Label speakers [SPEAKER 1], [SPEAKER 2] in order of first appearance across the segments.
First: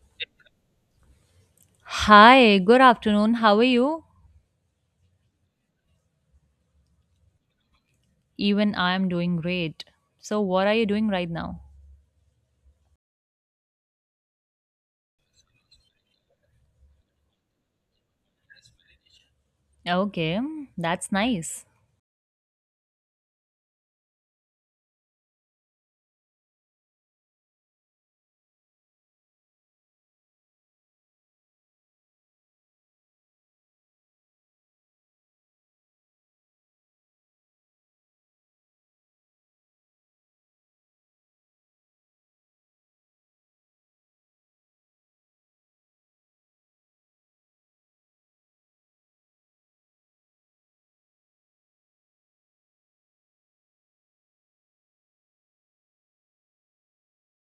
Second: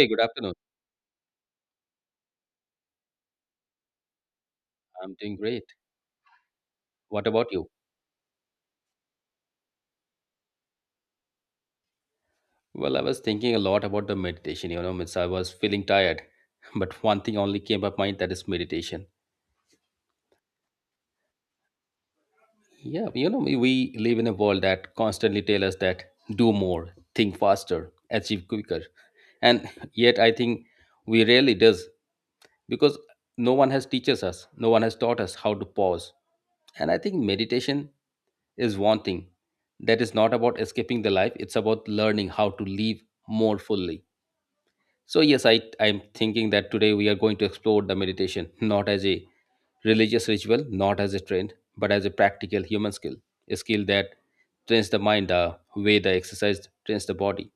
[SPEAKER 1] Hey, good afternoon.
[SPEAKER 2] Hi, good afternoon. How are you?
[SPEAKER 1] I'm doing great. What about you?
[SPEAKER 2] Even I am doing great. So, what are you doing right now?
[SPEAKER 1] Well, I was thinking a lot about the meditation, you know, means I was feeling tired. But one thing only came up mind that is meditation.
[SPEAKER 2] Okay, that's nice.
[SPEAKER 1] Yeah, you know, we live in a world that constantly tell us that do more, think faster, achieve quicker. And yet I think we rarely does because no one has teaches us, no one has taught us how to pause. And I think meditation is one thing that is not about escaping the life, it's about learning how to live more fully. So, yes, I'm thinking that today we are going to explore the meditation not as a religious ritual, not as a trend, but as a practical human skill, a skill that trains the mind the way the exercise trains the body.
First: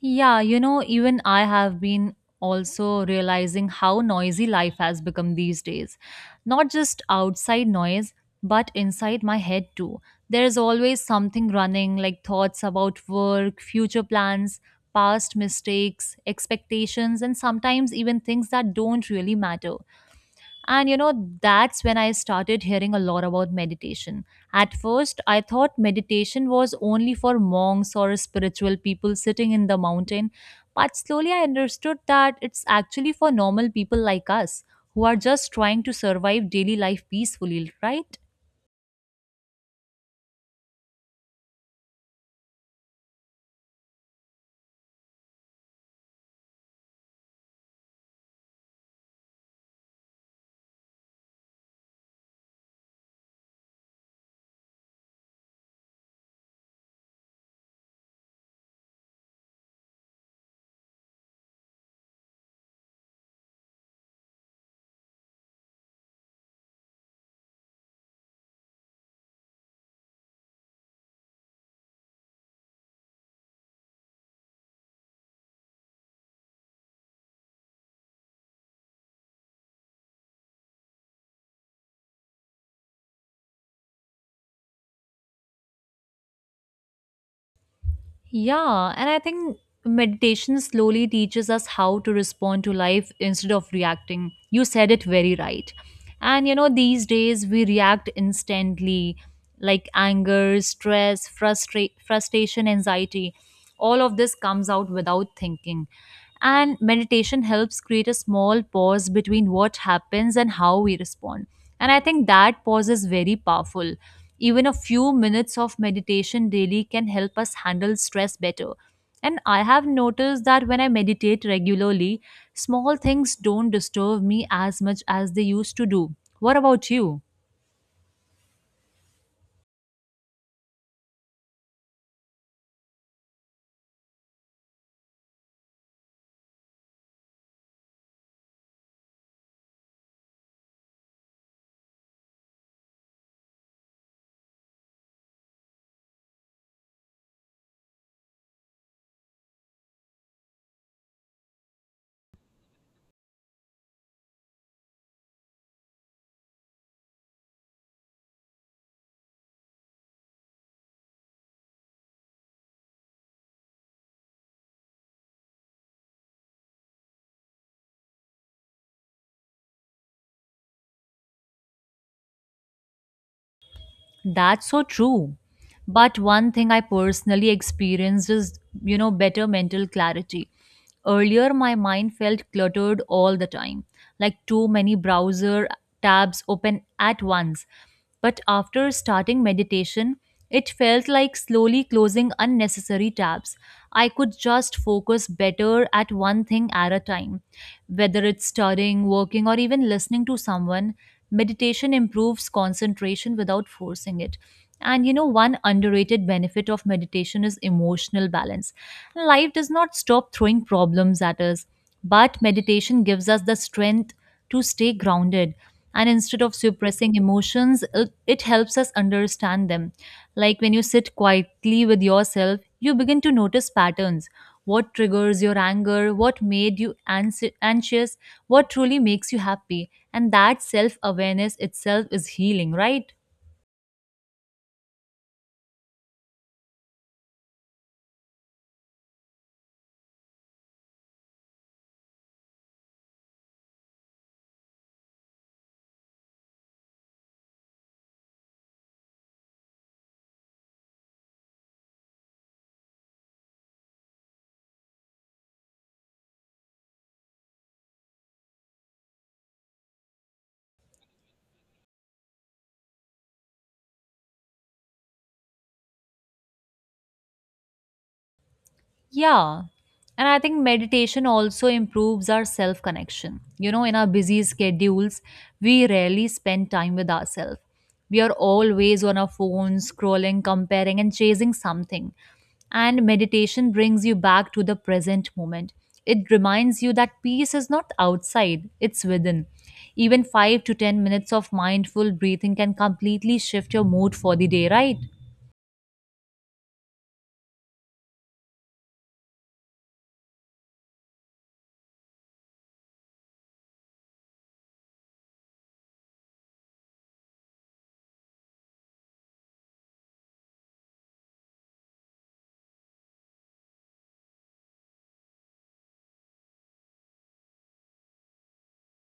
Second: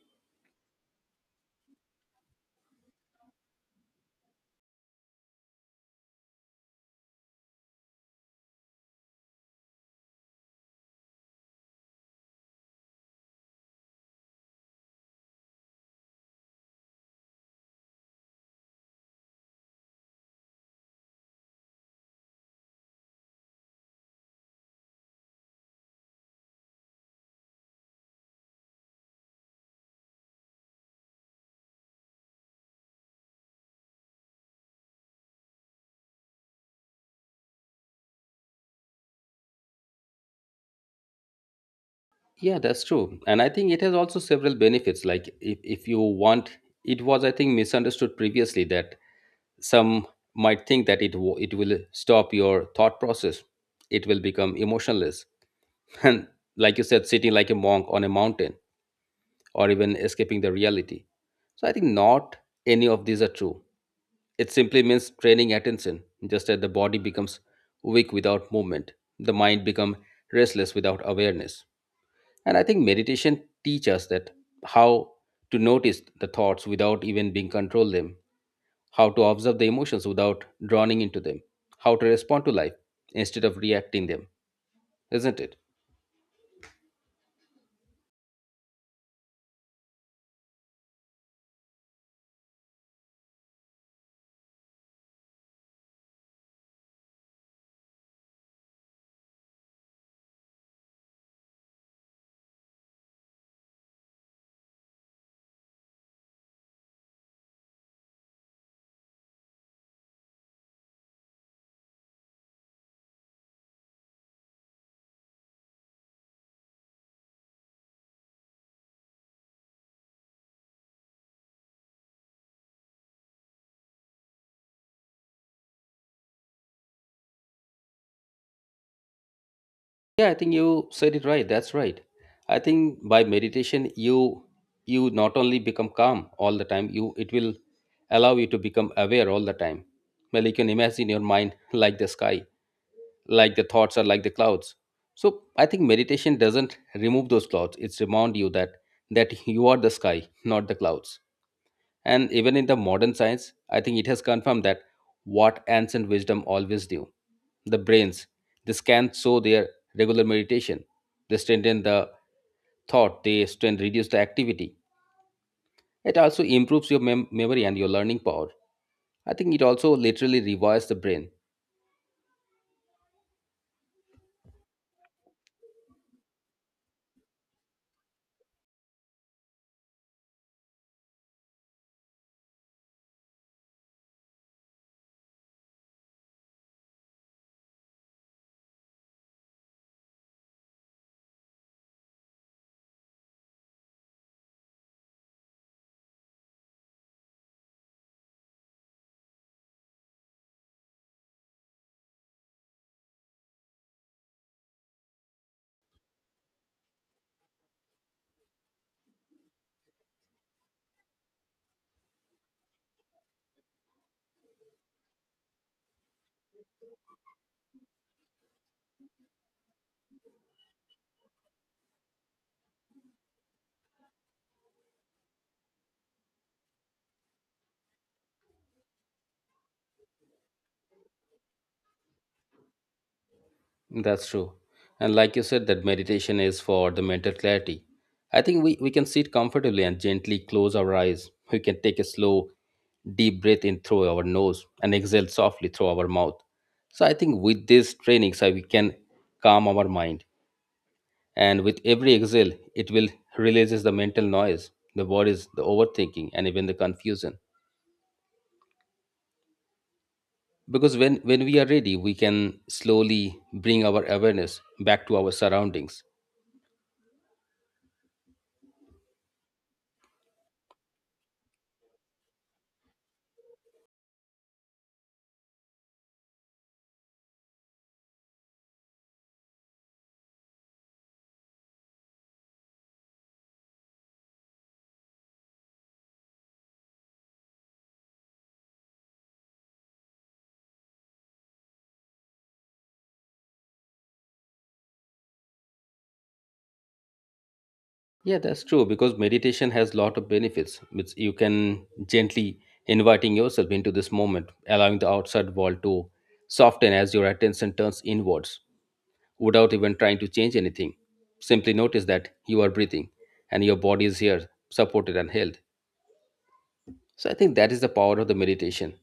[SPEAKER 2] Yeah, even I have been also realizing how noisy life has become these days. Not just outside noise, but inside my head too. There is always something running, like thoughts about work, future plans, past mistakes, expectations, and sometimes even things that don't really matter. And that's when I started hearing a lot about meditation. At first, I thought meditation was only for monks or spiritual people sitting in the mountain, but slowly I understood that it's actually for normal people like us who are just trying to survive daily life peacefully, right?
[SPEAKER 1] Yeah, that's true. And I think it has also several benefits. Like, if you want, it was, I think, misunderstood previously that some might think that it will stop your thought process, it will become emotionless. And like you said, sitting like a monk on a mountain or even escaping the reality. So I think not any of these are true. It simply means training attention, just as the body becomes weak without movement, the mind becomes restless without awareness. And I think meditation teaches us that how to notice the thoughts without even being controlled them, how to observe the emotions without drowning into them, how to respond to life instead of reacting them, isn't it?
[SPEAKER 2] Yeah, and I think meditation slowly teaches us how to respond to life instead of reacting. You said it very right. And these days we react instantly, like anger, stress, frustration, anxiety. All of this comes out without thinking, and meditation helps create a small pause between what happens and how we respond. And I think that pause is very powerful. Even a few minutes of meditation daily can help us handle stress better, and I have noticed that when I meditate regularly, small things don't disturb me as much as they used to do. What about you?
[SPEAKER 1] Yeah, I think you said it right. That's right. I think by meditation you not only become calm all the time, you it will allow you to become aware all the time. Well, you can imagine your mind like the sky, like the thoughts are like the clouds. So I think meditation doesn't remove those clouds. It's remind you that you are the sky, not the clouds. And even in the modern science, I think it has confirmed that what ancient wisdom always knew the brains. This can show their regular meditation. They strengthen the thought, they strength reduce the activity. It also improves your memory and your learning power. I think it also literally rewires the brain.
[SPEAKER 2] That's so true. But one thing I personally experienced is, better mental clarity. Earlier, my mind felt cluttered all the time, like too many browser tabs open at once. But after starting meditation, it felt like slowly closing unnecessary tabs. I could just focus better at one thing at a time. Whether it's studying, working, or even listening to someone, meditation improves concentration without forcing it. And one underrated benefit of meditation is emotional balance. Life does not stop throwing problems at us, but meditation gives us the strength to stay grounded. And instead of suppressing emotions, it helps us understand them. Like when you sit quietly with yourself, you begin to notice patterns. What triggers your anger? What made you anxious? What truly makes you happy? And that self awareness itself is healing, right?
[SPEAKER 1] That's true. And like you said, that meditation is for the mental clarity. I think we can sit comfortably and gently close our eyes. We can take a slow, deep breath in through our nose and exhale softly through our mouth. So I think with these trainings, we can calm our mind and with every exhale it will releases the mental noise, the worries, the overthinking, and even the confusion. Because when we are ready we can slowly bring our awareness back to our surroundings.
[SPEAKER 2] Yeah. And I think meditation also improves our self connection. In our busy schedules, we rarely spend time with ourselves. We are always on our phones, scrolling, comparing, and chasing something. And meditation brings you back to the present moment. It reminds you that peace is not outside, it's within. Even 5 to 10 minutes of mindful breathing can completely shift your mood for the day, right?
[SPEAKER 1] Yeah, that's true because meditation has lot of benefits which you can gently inviting yourself into this moment, allowing the outside world to soften as your attention turns inwards, without even trying to change anything, simply notice that you are breathing and your body is here, supported and held. So I think that is the power of the meditation.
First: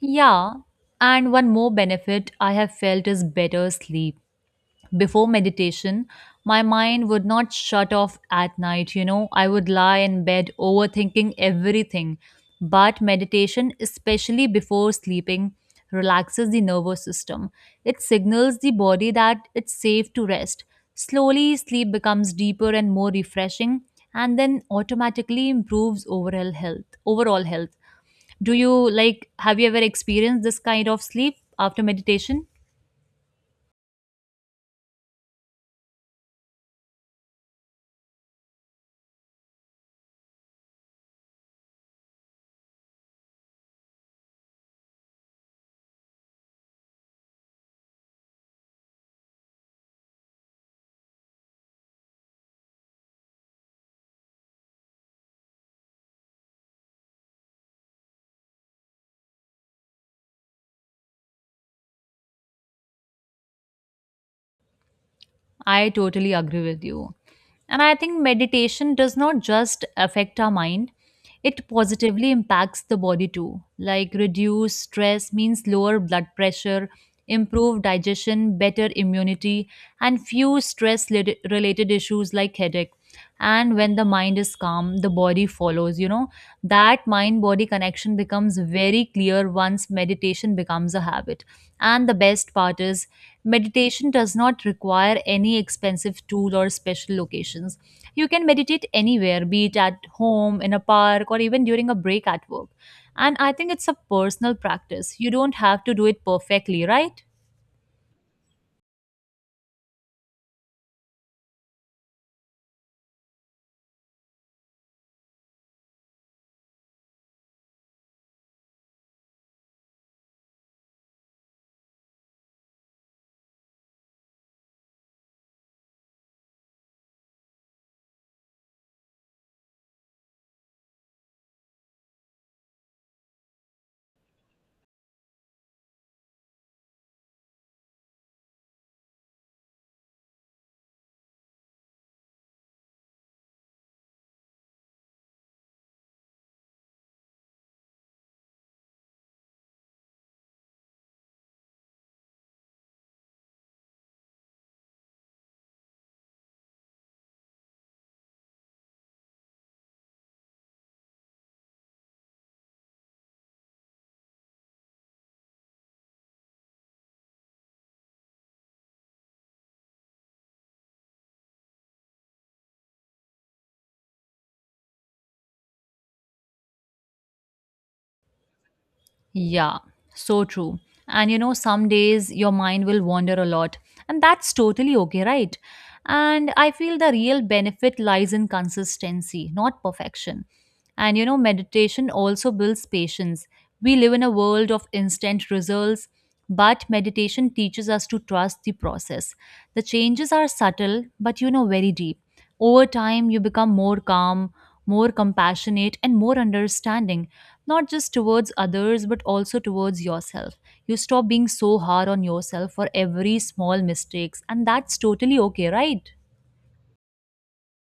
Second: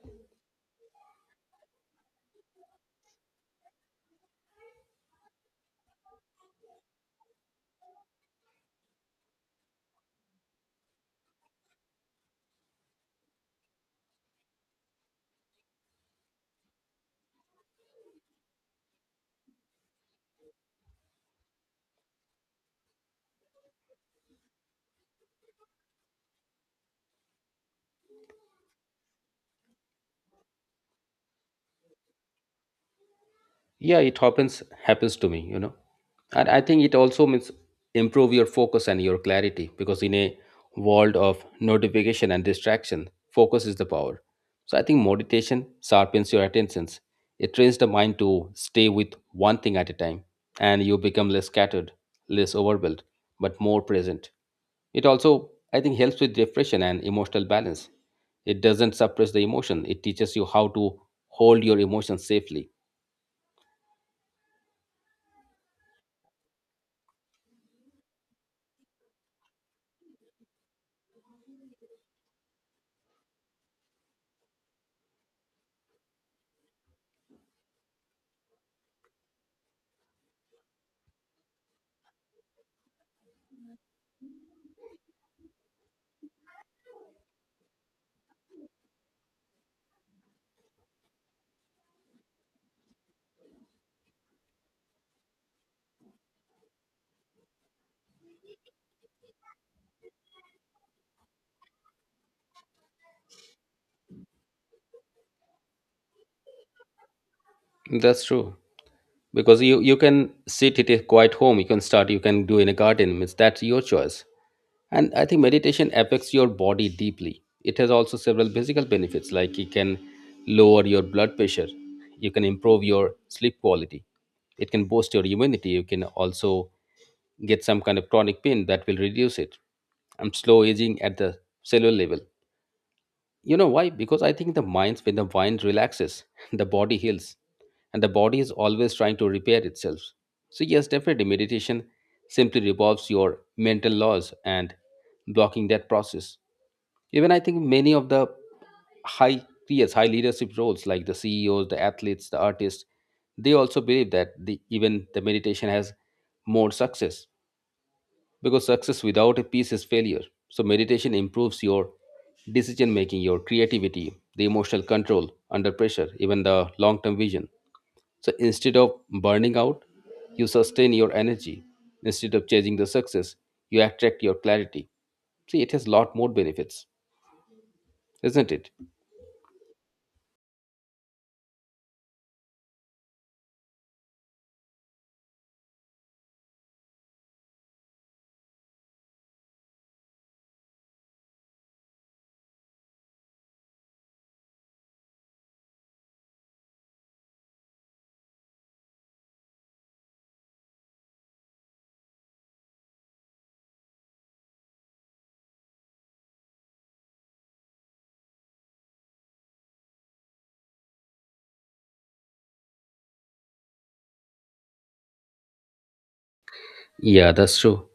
[SPEAKER 2] Yeah, and one more benefit I have felt is better sleep before meditation. My mind would not shut off at night. I would lie in bed overthinking everything. But meditation, especially before sleeping, relaxes the nervous system. It signals the body that it's safe to rest. Slowly, sleep becomes deeper and more refreshing, and then automatically improves overall health. Overall health. Do you like? Have you ever experienced this kind of sleep after meditation?
[SPEAKER 1] Yeah, it happens to me, you know. And I think it also means improve your focus and your clarity, because in a world of notification and distraction, focus is the power. So I think meditation sharpens your attentions. It trains the mind to stay with one thing at a time, and you become less scattered, less overwhelmed, but more present. It also, I think, helps with depression and emotional balance. It doesn't suppress the emotion. It teaches you how to hold your emotions safely.
[SPEAKER 2] I totally agree with you. And I think meditation does not just affect our mind, it positively impacts the body too. Like reduce stress means lower blood pressure, improve digestion, better immunity, and few stress related issues like headache. And when the mind is calm, the body follows. That mind body connection becomes very clear once meditation becomes a habit. And the best part is, meditation does not require any expensive tool or special locations. You can meditate anywhere, be it at home, in a park, or even during a break at work. And I think it's a personal practice. You don't have to do it perfectly, right?
[SPEAKER 1] That's true. Because you can sit at a quiet home, you can start, you can do in a garden. Means that's your choice. And I think meditation affects your body deeply. It has also several physical benefits, like it can lower your blood pressure, you can improve your sleep quality, it can boost your immunity, you can also get some kind of chronic pain that will reduce it. And slow aging at the cellular level. You know why? Because I think the mind, when the mind relaxes, the body heals, and the body is always trying to repair itself. So, yes, definitely, meditation simply revolves your mental laws and blocking that process. Even I think many of the high peers, high leadership roles like the CEOs, the athletes, the artists, they also believe that the, even the meditation has more success because success without a peace is failure. So, meditation improves your decision making, your creativity, the emotional control under pressure, even the long term vision. So, instead of burning out, you sustain your energy. Instead of chasing the success, you attract your clarity. See, it has lot more benefits, isn't it?
[SPEAKER 2] Yeah, so true. And some days your mind will wander a lot, and that's totally okay, right? And I feel the real benefit lies in consistency, not perfection. And meditation also builds patience. We live in a world of instant results, but meditation teaches us to trust the process. The changes are subtle, but very deep. Over time, you become more calm, more compassionate, and more understanding, not just towards others but also towards yourself. You stop being so hard on yourself for every small mistakes, and that's totally okay, right?
[SPEAKER 1] Yeah, that's true.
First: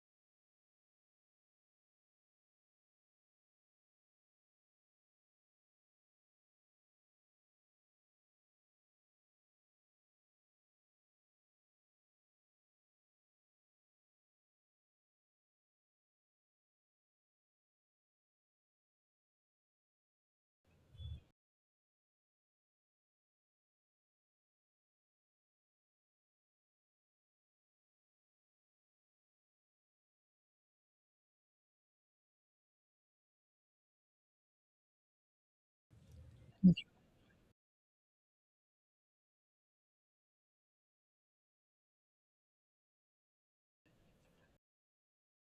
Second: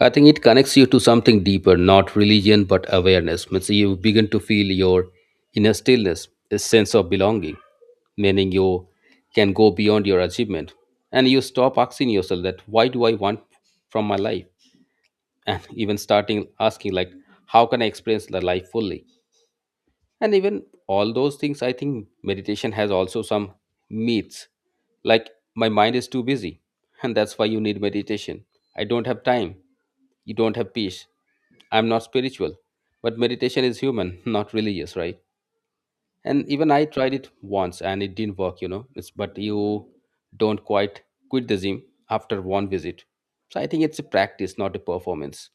[SPEAKER 1] I think it connects you to something deeper, not religion, but awareness. Means you begin to feel your inner stillness, a sense of belonging, meaning you can go beyond your achievement. And you stop asking yourself that, why do I want from my life? And even starting asking, like, how can I experience the life fully? And even all those things, I think meditation has also some myths, like my mind is too busy and that's why you need meditation, I don't have time, you don't have peace, I'm not spiritual. But meditation is human, not religious, right? And even I tried it once and it didn't work, you know, it's, but you don't quit the gym after one visit. So I think it's a practice, not a performance.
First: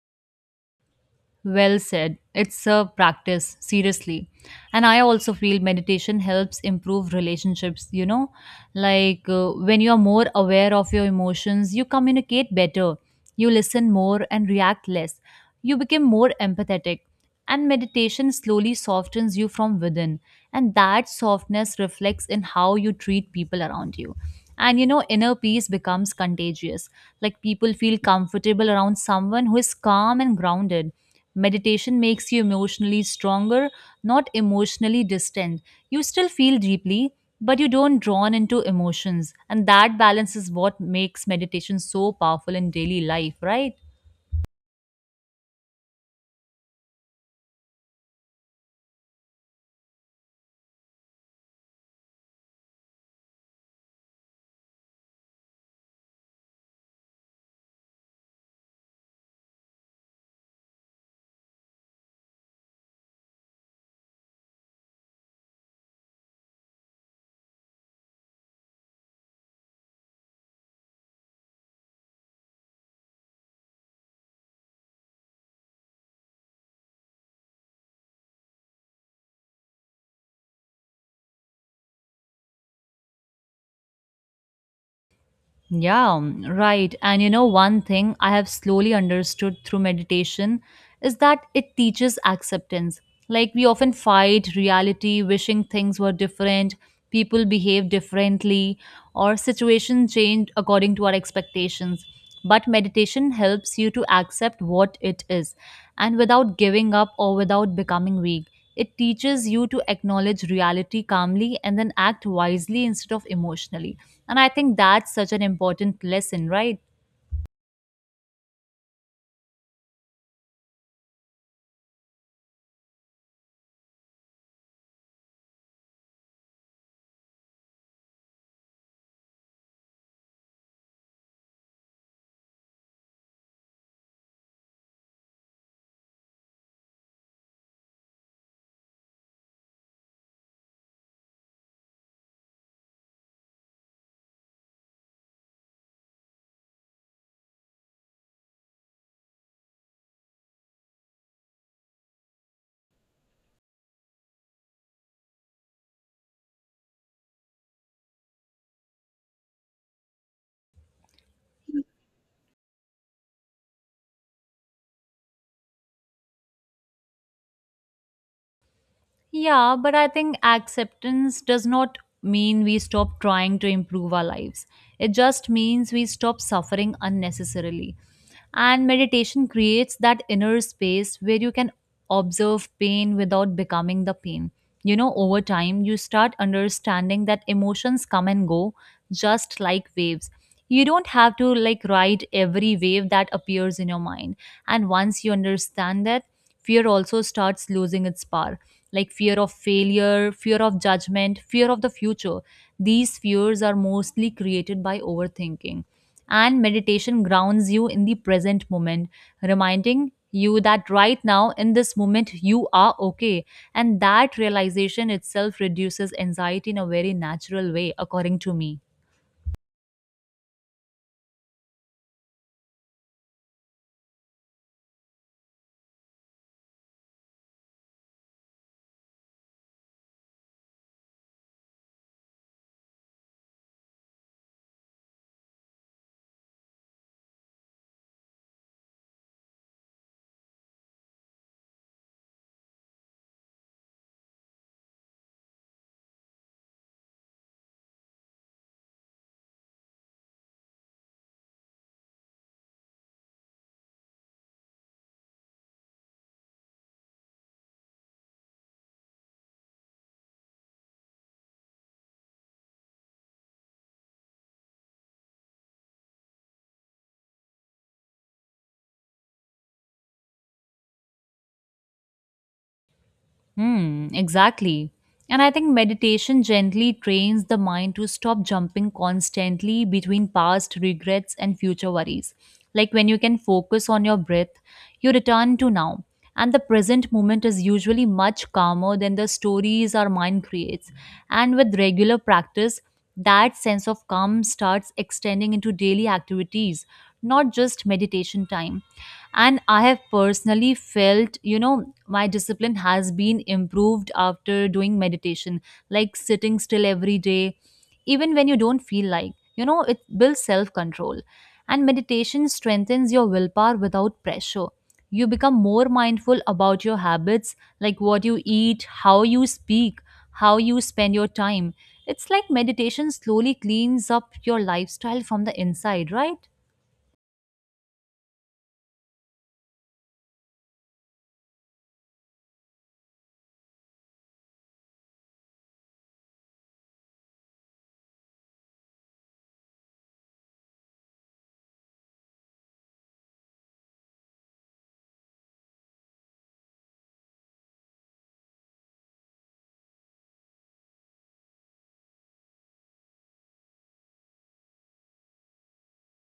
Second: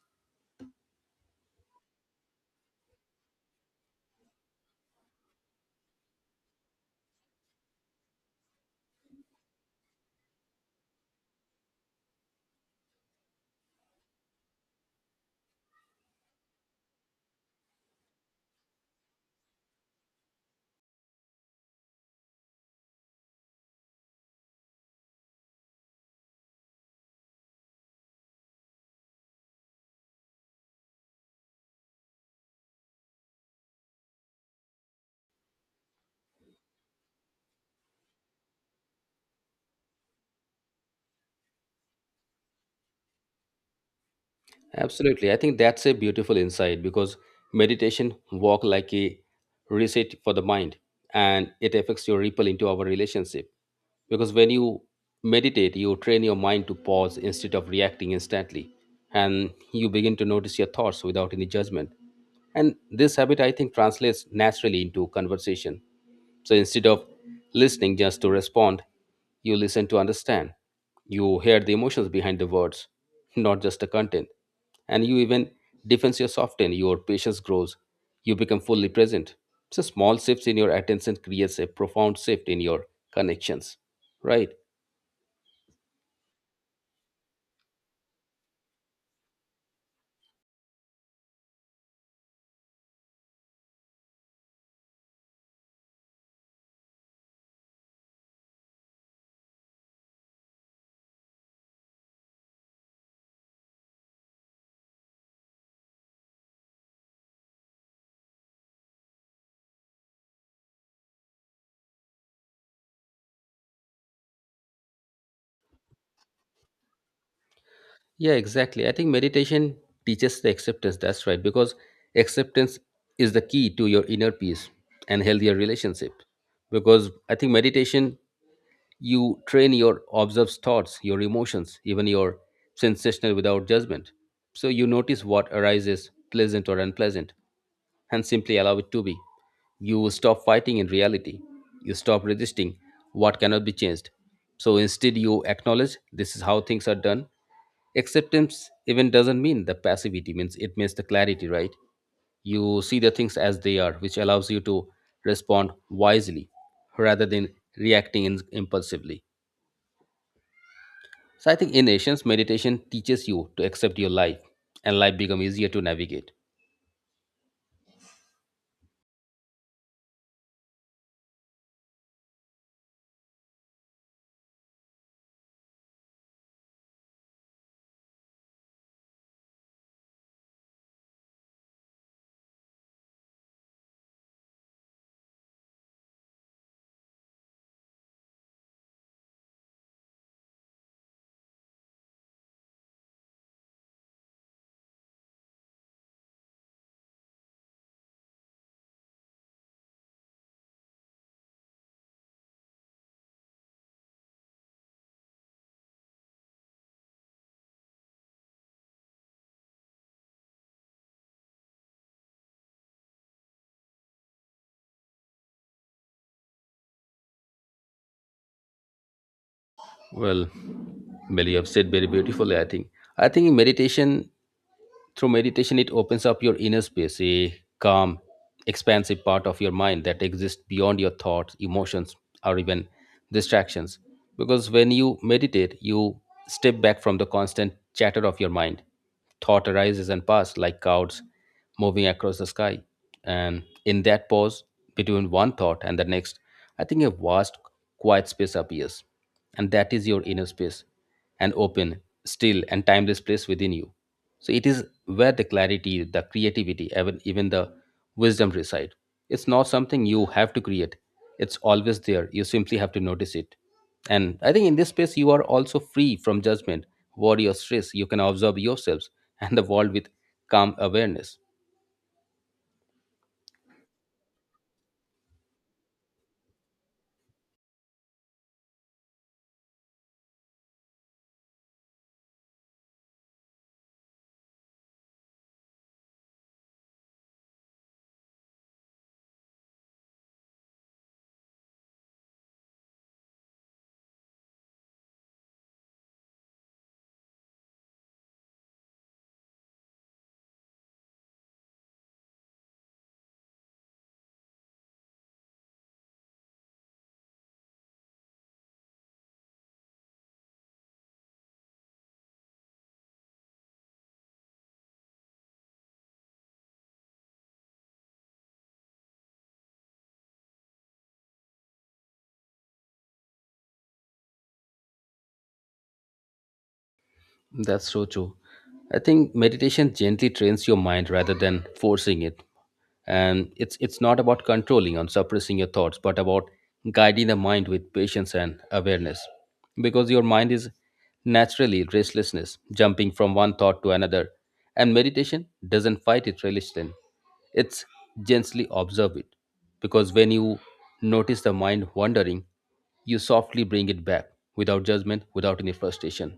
[SPEAKER 2] Well said. It's a practice, seriously. And I also feel meditation helps improve relationships, you know? Like when you are more aware of your emotions, you communicate better, you listen more and react less. You become more empathetic. And meditation slowly softens you from within. And that softness reflects in how you treat people around you. And inner peace becomes contagious. Like people feel comfortable around someone who is calm and grounded. Meditation makes you emotionally stronger, not emotionally distant. You still feel deeply, but you don't drawn into emotions. And that balance is what makes meditation so powerful in daily life, right?
[SPEAKER 1] Absolutely. I think that's a beautiful insight because meditation walk like a reset for the mind, and it affects your ripple into our relationship. Because when you meditate you train your mind to pause instead of reacting instantly, and you begin to notice your thoughts without any judgment. And this habit, I think, translates naturally into conversation. So instead of listening just to respond, you listen to understand. You hear the emotions behind the words, not just the content. And you even defense your soften your patience grows, you become fully present. So small shifts in your attention creates a profound shift in your connections. Right.
[SPEAKER 2] Yeah, mm, right. And one thing I have slowly understood through meditation is that it teaches acceptance. Like, we often fight reality, wishing things were different, people behave differently, or situations change according to our expectations. But meditation helps you to accept what it is, and without giving up or without becoming weak. It teaches you to acknowledge reality calmly and then act wisely instead of emotionally. And I think that's such an important lesson, right?
[SPEAKER 1] Yeah, exactly. I think meditation teaches the acceptance. That's right. Because acceptance is the key to your inner peace and healthier relationship. Because I think meditation, you train your observed thoughts, your emotions, even your sensational without judgment. So you notice what arises, pleasant or unpleasant, and simply allow it to be. You stop fighting in reality. You stop resisting what cannot be changed. So instead, you acknowledge this is how things are done. Acceptance even doesn't mean the passivity, means it means the clarity, right? You see the things as they are, which allows you to respond wisely rather than reacting impulsively. So I think in essence, meditation teaches you to accept your life and life become easier to navigate.
[SPEAKER 2] Yeah, but I think acceptance does not mean we stop trying to improve our lives. It just means we stop suffering unnecessarily. And meditation creates that inner space where you can observe pain without becoming the pain. Over time, you start understanding that emotions come and go just like waves. You don't have to like ride every wave that appears in your mind. And once you understand that, fear also starts losing its power, like fear of failure, fear of judgment, fear of the future. These fears are mostly created by overthinking, and meditation grounds you in the present moment, reminding you that right now in this moment you are okay, and that realization itself reduces anxiety in a very natural way according to me.
[SPEAKER 1] Well, Meli, you've said very beautifully, I think. I think meditation, through meditation, it opens up your inner space, a calm, expansive part of your mind that exists beyond your thoughts, emotions, or even distractions. Because when you meditate, you step back from the constant chatter of your mind. Thought arises and passes like clouds moving across the sky. And in that pause between one thought and the next, I think a vast, quiet space appears. And that is your inner space, an open, still, and timeless place within you. So it is where the clarity, the creativity, even, even the wisdom reside. It's not something you have to create, it's always there. You simply have to notice it. And I think in this space, you are also free from judgment, worry, or stress. You can observe yourselves and the world with calm awareness.
[SPEAKER 2] Hmm, exactly. And I think meditation gently trains the mind to stop jumping constantly between past regrets and future worries. Like when you can focus on your breath, you return to now. And the present moment is usually much calmer than the stories our mind creates. And with regular practice, that sense of calm starts extending into daily activities, not just meditation time. And I have personally felt, my discipline has been improved after doing meditation, like sitting still every day, even when you don't feel like, it builds self control. And meditation strengthens your willpower without pressure. You become more mindful about your habits, like what you eat, how you speak, how you spend your time. It's like meditation slowly cleans up your lifestyle from the inside, right?
[SPEAKER 1] That's so true. I think meditation gently trains your mind rather than forcing it. And it's not about controlling or suppressing your thoughts, but about guiding the mind with patience and awareness. Because your mind is naturally restlessness, jumping from one thought to another. And meditation doesn't fight it resistance. It's gently observe it. Because when you notice the mind wandering, you softly bring it back without judgment, without any frustration.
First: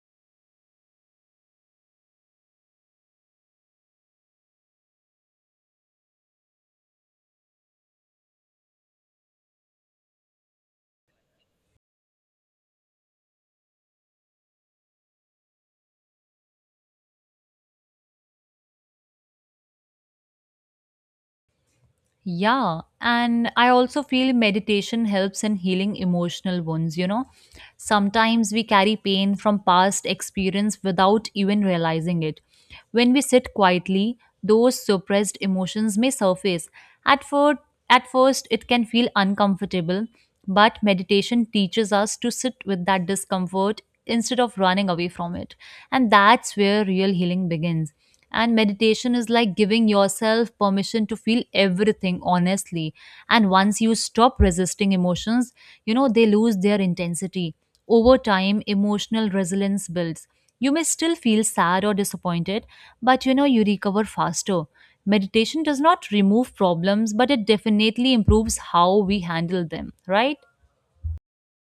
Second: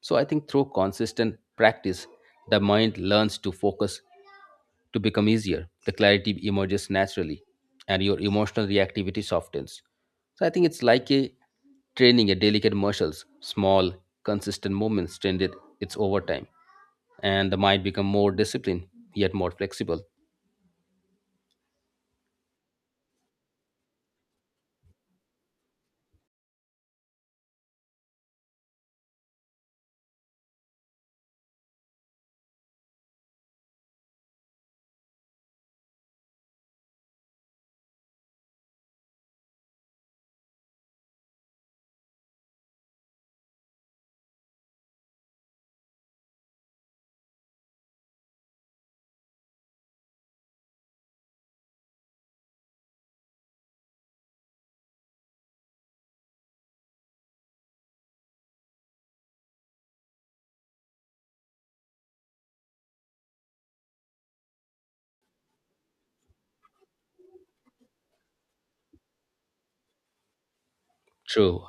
[SPEAKER 1] So I think through consistent practice, the mind learns to focus to become easier. The clarity emerges naturally and your emotional reactivity softens. So I think it's like a training a delicate muscles, small, consistent movements trained it it's over time. And the mind become more disciplined, yet more flexible.
[SPEAKER 2] Yeah, and I also feel meditation helps in healing emotional wounds. Sometimes we carry pain from past experience without even realizing it. When we sit quietly, those suppressed emotions may surface. At first, at first, it can feel uncomfortable, but meditation teaches us to sit with that discomfort instead of running away from it. And that's where real healing begins. And meditation is like giving yourself permission to feel everything honestly. And once you stop resisting emotions, they lose their intensity. Over time, emotional resilience builds. You may still feel sad or disappointed, but you recover faster. Meditation does not remove problems, but it definitely improves how we handle them, right?
[SPEAKER 1] True.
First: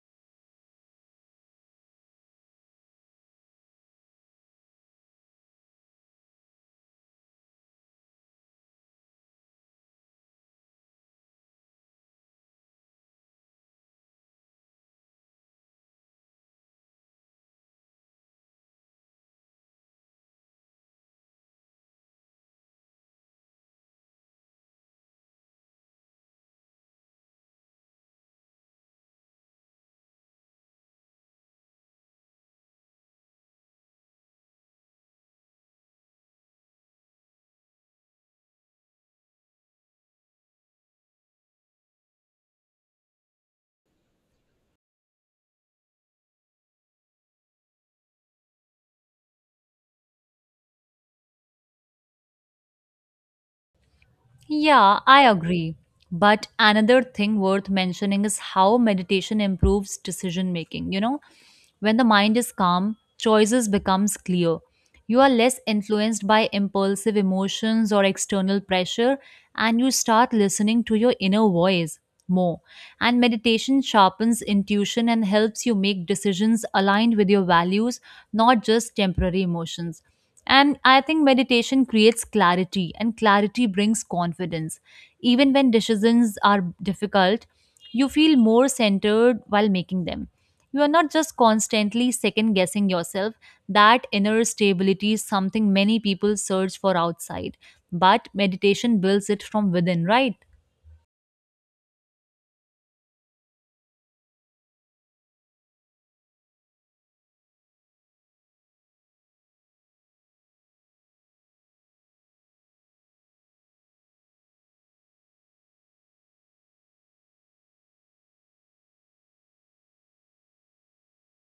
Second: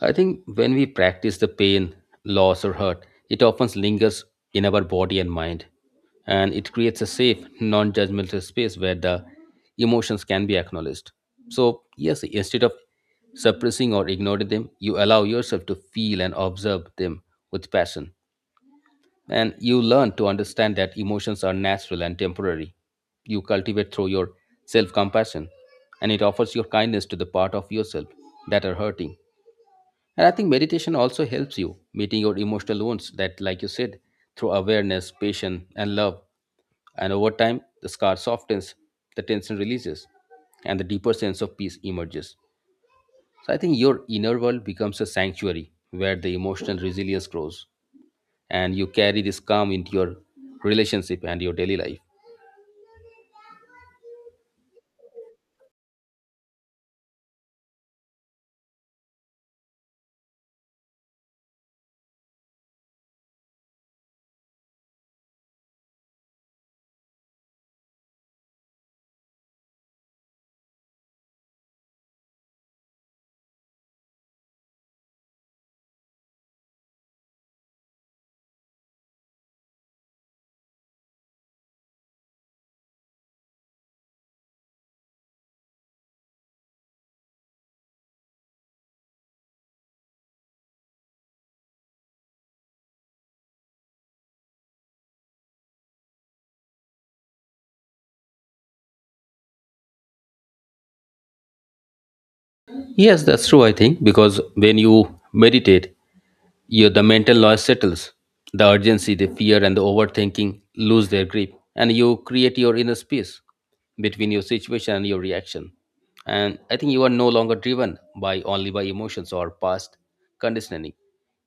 [SPEAKER 1] I think when we practice the pain, loss, or hurt, it often lingers in our body and mind. And it creates a safe, non judgmental space where the emotions can be acknowledged. So, yes, instead of suppressing or ignoring them, you allow yourself to feel and observe them with passion. And you learn to understand that emotions are natural and temporary. You cultivate through your self compassion, and it offers your kindness to the part of yourself that are hurting. And I think meditation also helps you meeting your emotional wounds that, like you said, through awareness, patience, and love. And over time, the scar softens, the tension releases, and the deeper sense of peace emerges. So I think your inner world becomes a sanctuary where the emotional resilience grows, and you carry this calm into your relationship and your daily life.
[SPEAKER 2] Yeah, I agree. But another thing worth mentioning is how meditation improves decision making. When the mind is calm, choices becomes clear. You are less influenced by impulsive emotions or external pressure, and you start listening to your inner voice more. And meditation sharpens intuition and helps you make decisions aligned with your values, not just temporary emotions. And I think meditation creates clarity, and clarity brings confidence. Even when decisions are difficult, you feel more centered while making them. You are not just constantly second guessing yourself. That inner stability is something many people search for outside, but meditation builds it from within, right?
[SPEAKER 1] Yes, that's true, I think, because when you meditate, Your the mental noise settles. The urgency, the fear, and the overthinking lose their grip, and you create your inner space between your situation and your reaction. And I think you are no longer driven by only by emotions or past conditioning.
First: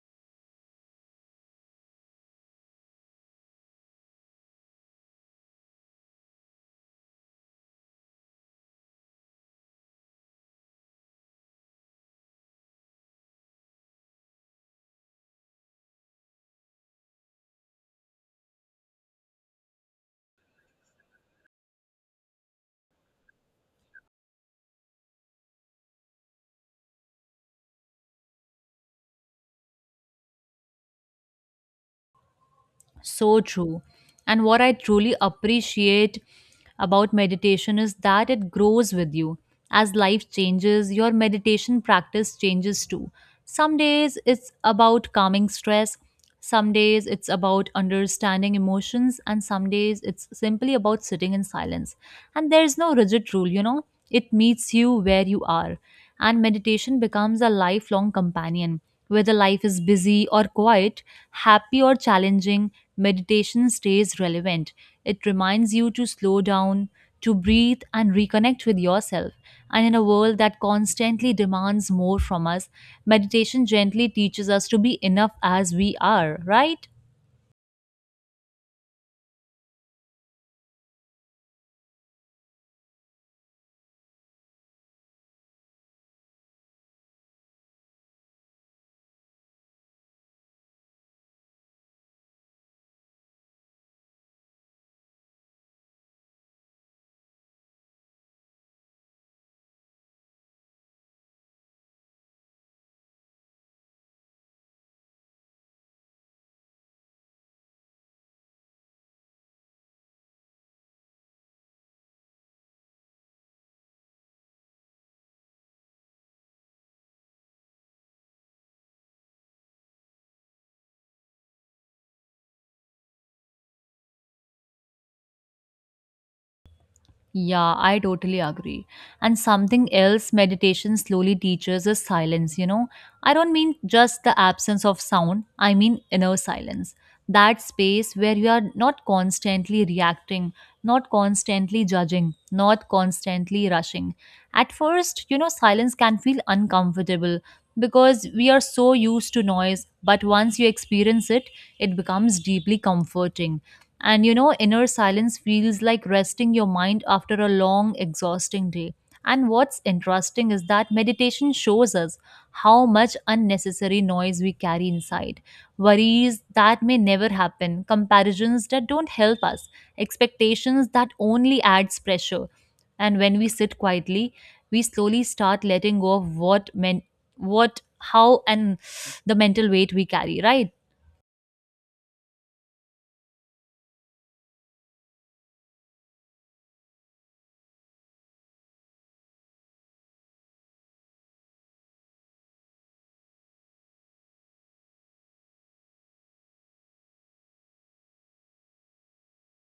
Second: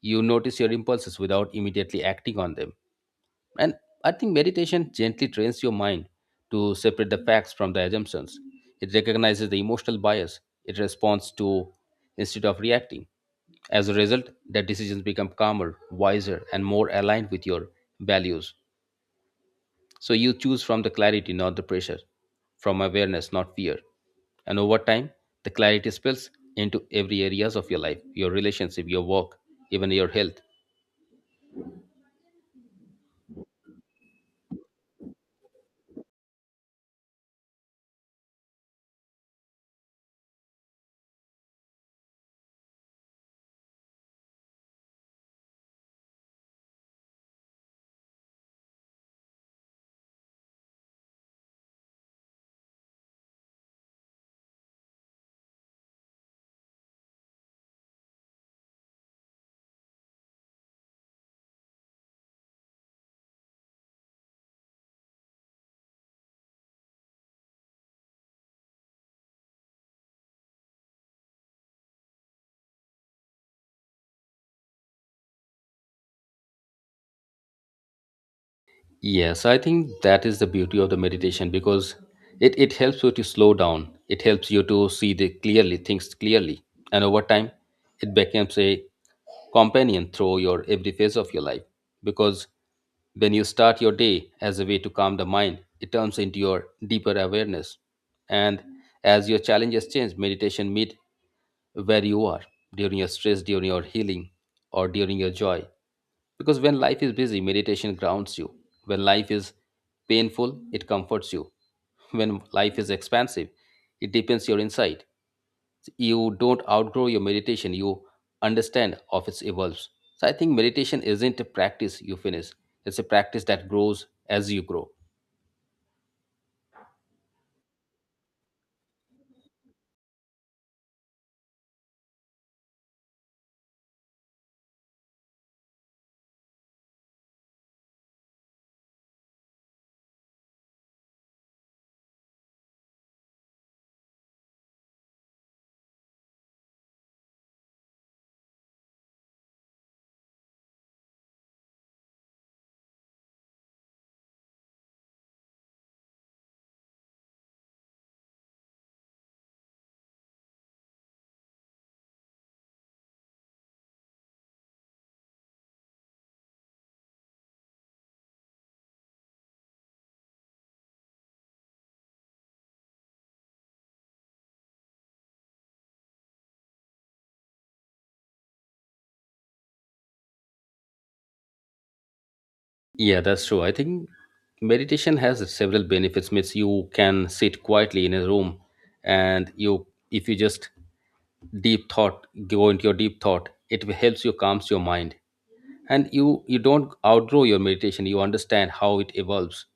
[SPEAKER 1] You notice your impulses without immediately acting on them. And I think meditation gently trains your mind to separate the facts from the assumptions. It recognizes the emotional bias it responds to instead of reacting. As a result, the decisions become calmer, wiser, and more aligned with your values. So you choose from the clarity, not the pressure, from awareness, not fear. And over time, the clarity spills into every areas of your life, your relationship, your work, even your health.
[SPEAKER 2] So true. And what I truly appreciate about meditation is that it grows with you. As life changes, your meditation practice changes too. Some days it's about calming stress, some days it's about understanding emotions, and some days it's simply about sitting in silence. And there's no rigid rule, it meets you where you are. And meditation becomes a lifelong companion. Whether life is busy or quiet, happy or challenging, meditation stays relevant. It reminds you to slow down, to breathe, and reconnect with yourself. And in a world that constantly demands more from us, meditation gently teaches us to be enough as we are, right?
[SPEAKER 1] Yes, I think that is the beauty of the meditation because it helps you to slow down. It helps you to see the clearly things clearly. And over time, it becomes a companion through your every phase of your life. Because when you start your day as a way to calm the mind, it turns into your deeper awareness. And as your challenges change, meditation meet where you are during your stress, during your healing, or during your joy. Because when life is busy, meditation grounds you. When life is painful, it comforts you. When life is expansive, it deepens your insight. You don't outgrow your meditation, you understand of its evolves. So I think meditation isn't a practice you finish, it's a practice that grows as you grow.
[SPEAKER 2] Yeah, I totally agree. And something else meditation slowly teaches is silence. I don't mean just the absence of sound, I mean inner silence. That space where you are not constantly reacting, not constantly judging, not constantly rushing. At first, silence can feel uncomfortable because we are so used to noise, but once you experience it, it becomes deeply comforting and inner silence feels like resting your mind after a long, exhausting day. And what's interesting is that meditation shows us how much unnecessary noise we carry inside. Worries that may never happen, comparisons that don't help us, expectations that only adds pressure. And when we sit quietly, we slowly start letting go of what men what how and the mental weight we carry, right?
[SPEAKER 1] Yeah, that's true. I think meditation has several benefits. Means you can sit quietly in a room, and you, if you just deep thought, go into your deep thought, it helps you calms your mind, and you don't outgrow your meditation. You understand how it evolves.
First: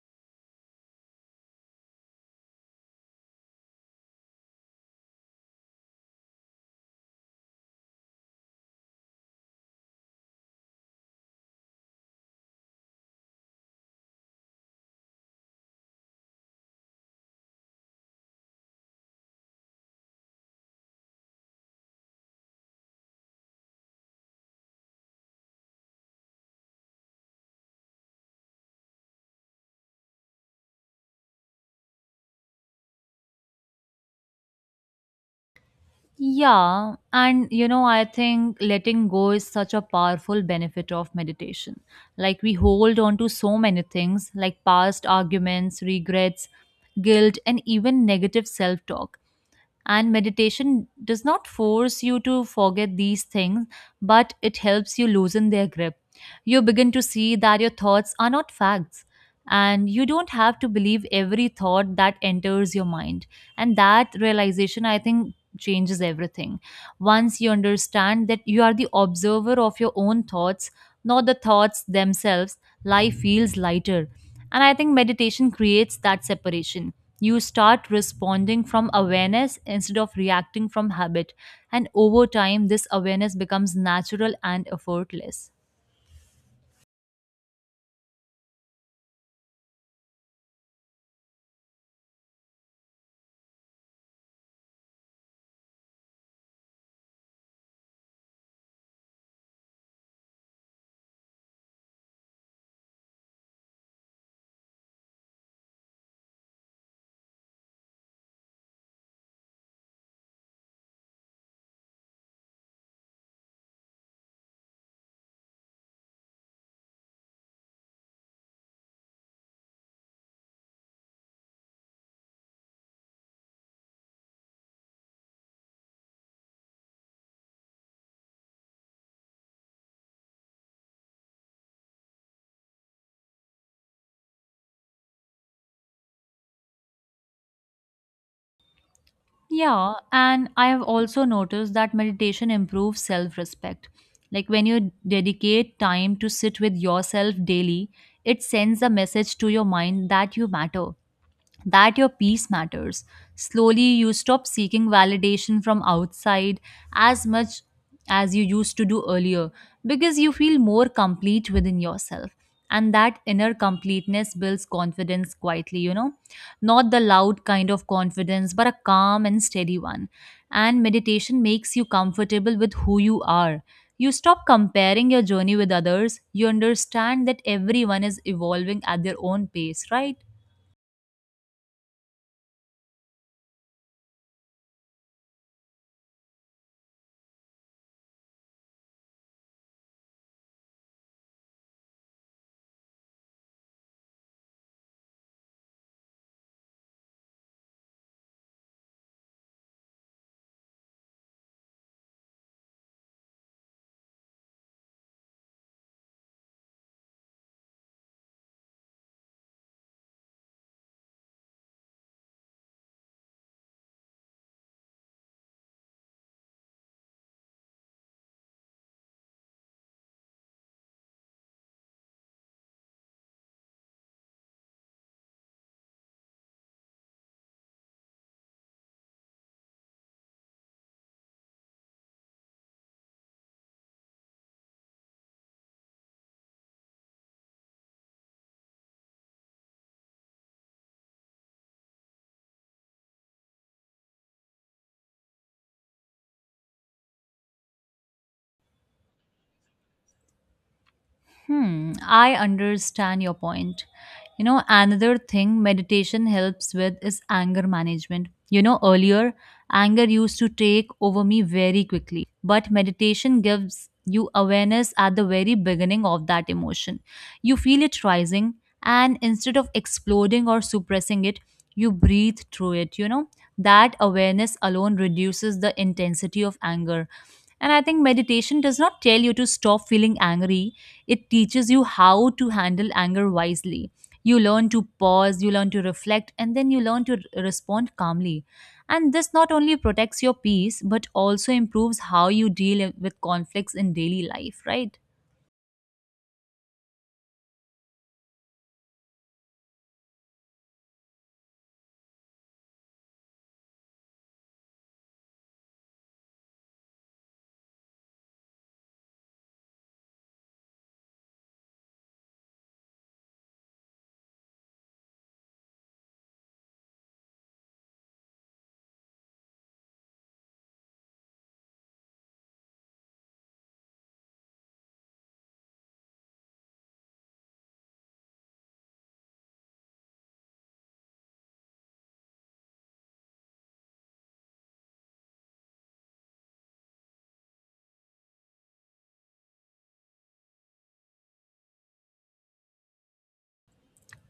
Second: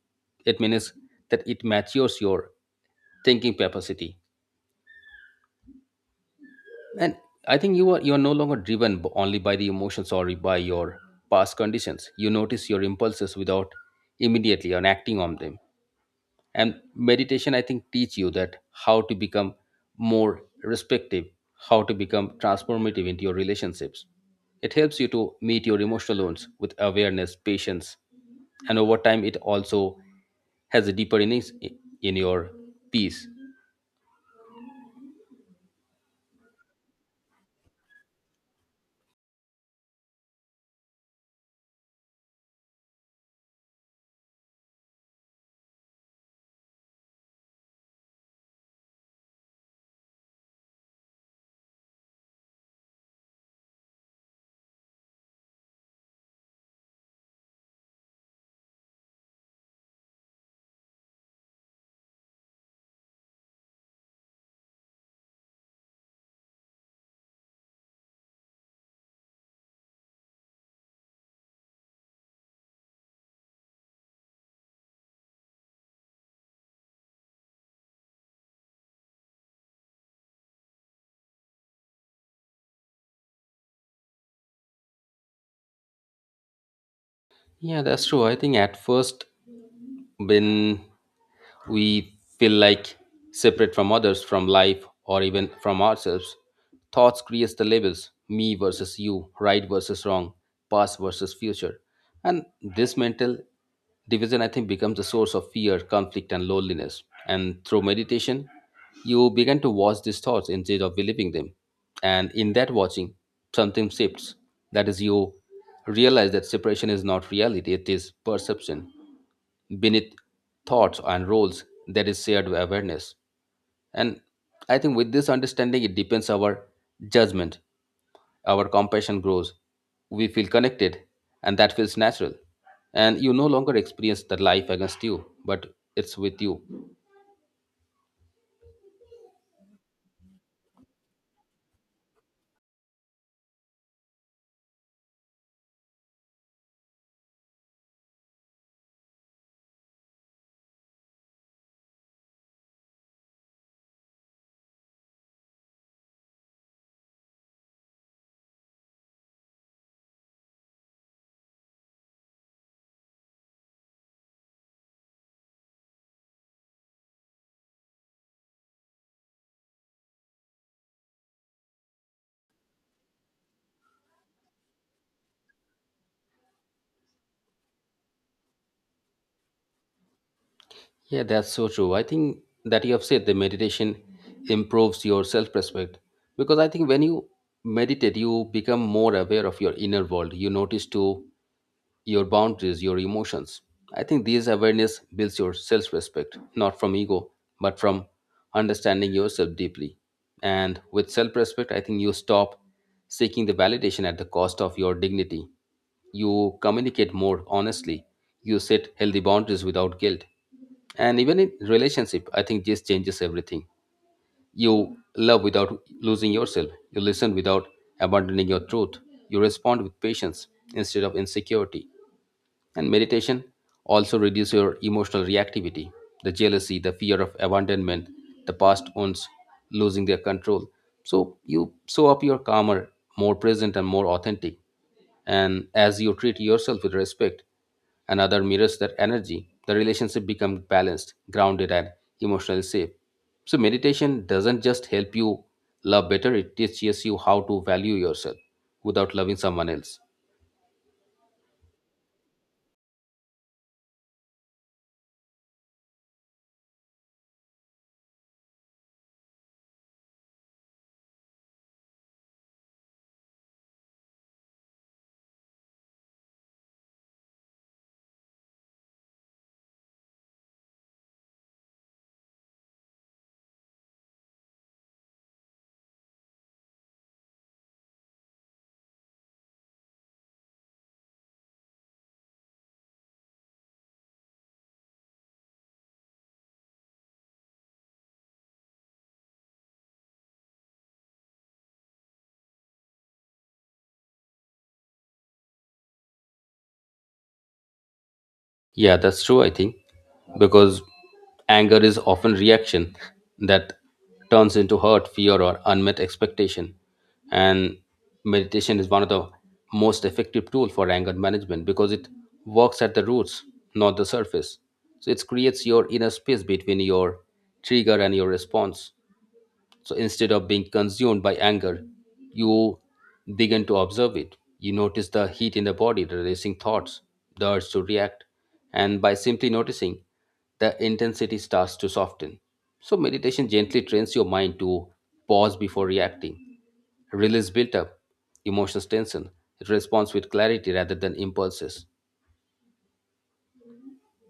[SPEAKER 1] It means that it matures your thinking capacity, and I think you are no longer driven only by the emotions or by your past conditions. You notice your impulses without immediately and acting on them, and meditation, I think, teach you that how to become more respective, how to become transformative into your relationships. It helps you to meet your emotional wounds with awareness, patience, and over time it also has a deeper innings in your peace.
[SPEAKER 2] Yeah, and I think letting go is such a powerful benefit of meditation. Like, we hold on to so many things, like past arguments, regrets, guilt, and even negative self talk. And meditation does not force you to forget these things, but it helps you loosen their grip. You begin to see that your thoughts are not facts, and you don't have to believe every thought that enters your mind. And that realization, I think, changes everything. Once you understand that you are the observer of your own thoughts, not the thoughts themselves, life feels lighter. And I think meditation creates that separation. You start responding from awareness instead of reacting from habit. And over time, this awareness becomes natural and effortless.
[SPEAKER 1] Yeah, that's true. I think at first, when we feel like separate from others, from life, or even from ourselves. Thoughts creates the labels me versus you, right versus wrong, past versus future. And this mental division, I think, becomes a source of fear, conflict, and loneliness. And through meditation, you begin to watch these thoughts instead of believing them. And in that watching, something shifts. That is, you realize that separation is not reality, it is perception. Beneath thoughts and roles there is shared awareness. And I think with this understanding it deepens our judgment, our compassion grows, we feel connected, and that feels natural. And you no longer experience the life against you, but it's with you.
[SPEAKER 2] Yeah, and I have also noticed that meditation improves self respect. Like when you dedicate time to sit with yourself daily, it sends a message to your mind that you matter. That your peace matters. Slowly, you stop seeking validation from outside as much as you used to do earlier because you feel more complete within yourself. And that inner completeness builds confidence quietly, not the loud kind of confidence, but a calm and steady one. And meditation makes you comfortable with who you are. You stop comparing your journey with others. You understand that everyone is evolving at their own pace, right?
[SPEAKER 1] Yeah, that's so true. I think that you have said the meditation improves your self-respect, because I think when you meditate you become more aware of your inner world. You notice too your boundaries, your emotions. I think this awareness builds your self respect, not from ego, but from understanding yourself deeply. And with self respect, I think you stop seeking the validation at the cost of your dignity. You communicate more honestly. You set healthy boundaries without guilt. And even in relationship, I think this changes everything. You love without losing yourself. You listen without abandoning your truth. You respond with patience instead of insecurity. And meditation also reduces your emotional reactivity, the jealousy, the fear of abandonment, the past wounds losing their control. So you show up your calmer, more present, and more authentic. And as you treat yourself with respect, and other mirrors that energy, the relationship becomes balanced, grounded, and emotionally safe. So meditation doesn't just help you love better; it teaches you how to value yourself without loving someone else.
[SPEAKER 2] Hmm, I understand your point. You know, another thing meditation helps with is anger management. You know, earlier anger used to take over me very quickly, but meditation gives you awareness at the very beginning of that emotion. You feel it rising, and instead of exploding or suppressing it, you breathe through it. You know, that awareness alone reduces the intensity of anger and I think meditation does not tell you to stop feeling angry, it teaches you how to handle anger wisely. You learn to pause, you learn to reflect, and then you learn to respond calmly. And this not only protects your peace, but also improves how you deal with conflicts in daily life, right?
[SPEAKER 1] Yeah, that's true, I think, because anger is often reaction that turns into hurt, fear, or unmet expectation. And meditation is one of the most effective tool for anger management because it works at the roots, not the surface. So it creates your inner space between your trigger and your response. So instead of being consumed by anger, you begin to observe it. You notice the heat in the body, the racing thoughts, the urge to react. And by simply noticing, the intensity starts to soften. So meditation gently trains your mind to pause before reacting, release built up, emotions tension. It responds with clarity rather than impulses.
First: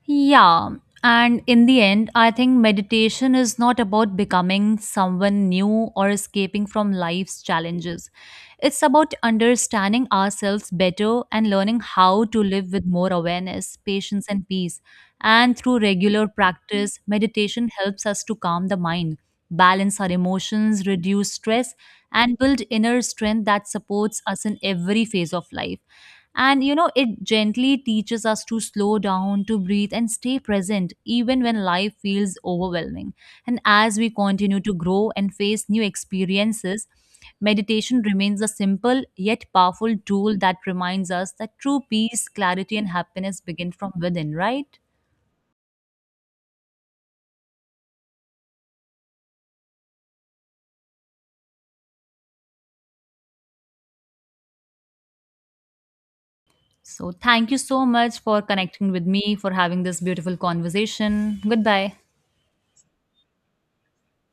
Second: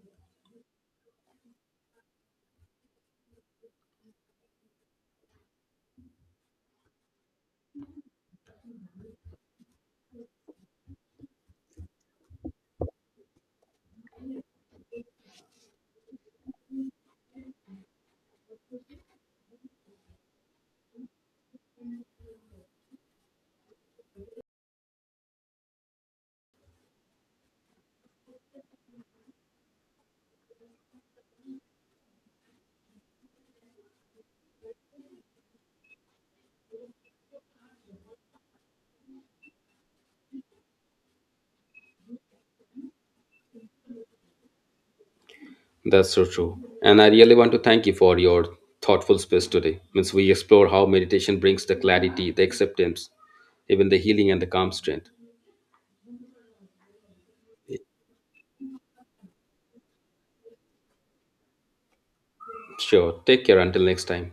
[SPEAKER 2] Yeah. And in the end, I think meditation is not about becoming someone new or escaping from life's challenges. It's about understanding ourselves better and learning how to live with more awareness, patience, and peace. And through regular practice, meditation helps us to calm the mind, balance our emotions, reduce stress, and build inner strength that supports us in every phase of life. And you know, it gently teaches us to slow down, to breathe, and stay present, even when life feels overwhelming. And as we continue to grow and face new experiences, meditation remains a simple yet powerful tool that reminds us that true peace, clarity, and happiness begin from within, right?
[SPEAKER 1] That's so true. And I really want to thank you for your thoughtful space today. Means we explore how meditation brings the clarity, the acceptance, even the healing and the calm strength.
[SPEAKER 2] So, thank you so much for connecting with me, for having this beautiful conversation. Goodbye.
[SPEAKER 1] Sure. Take care until next time.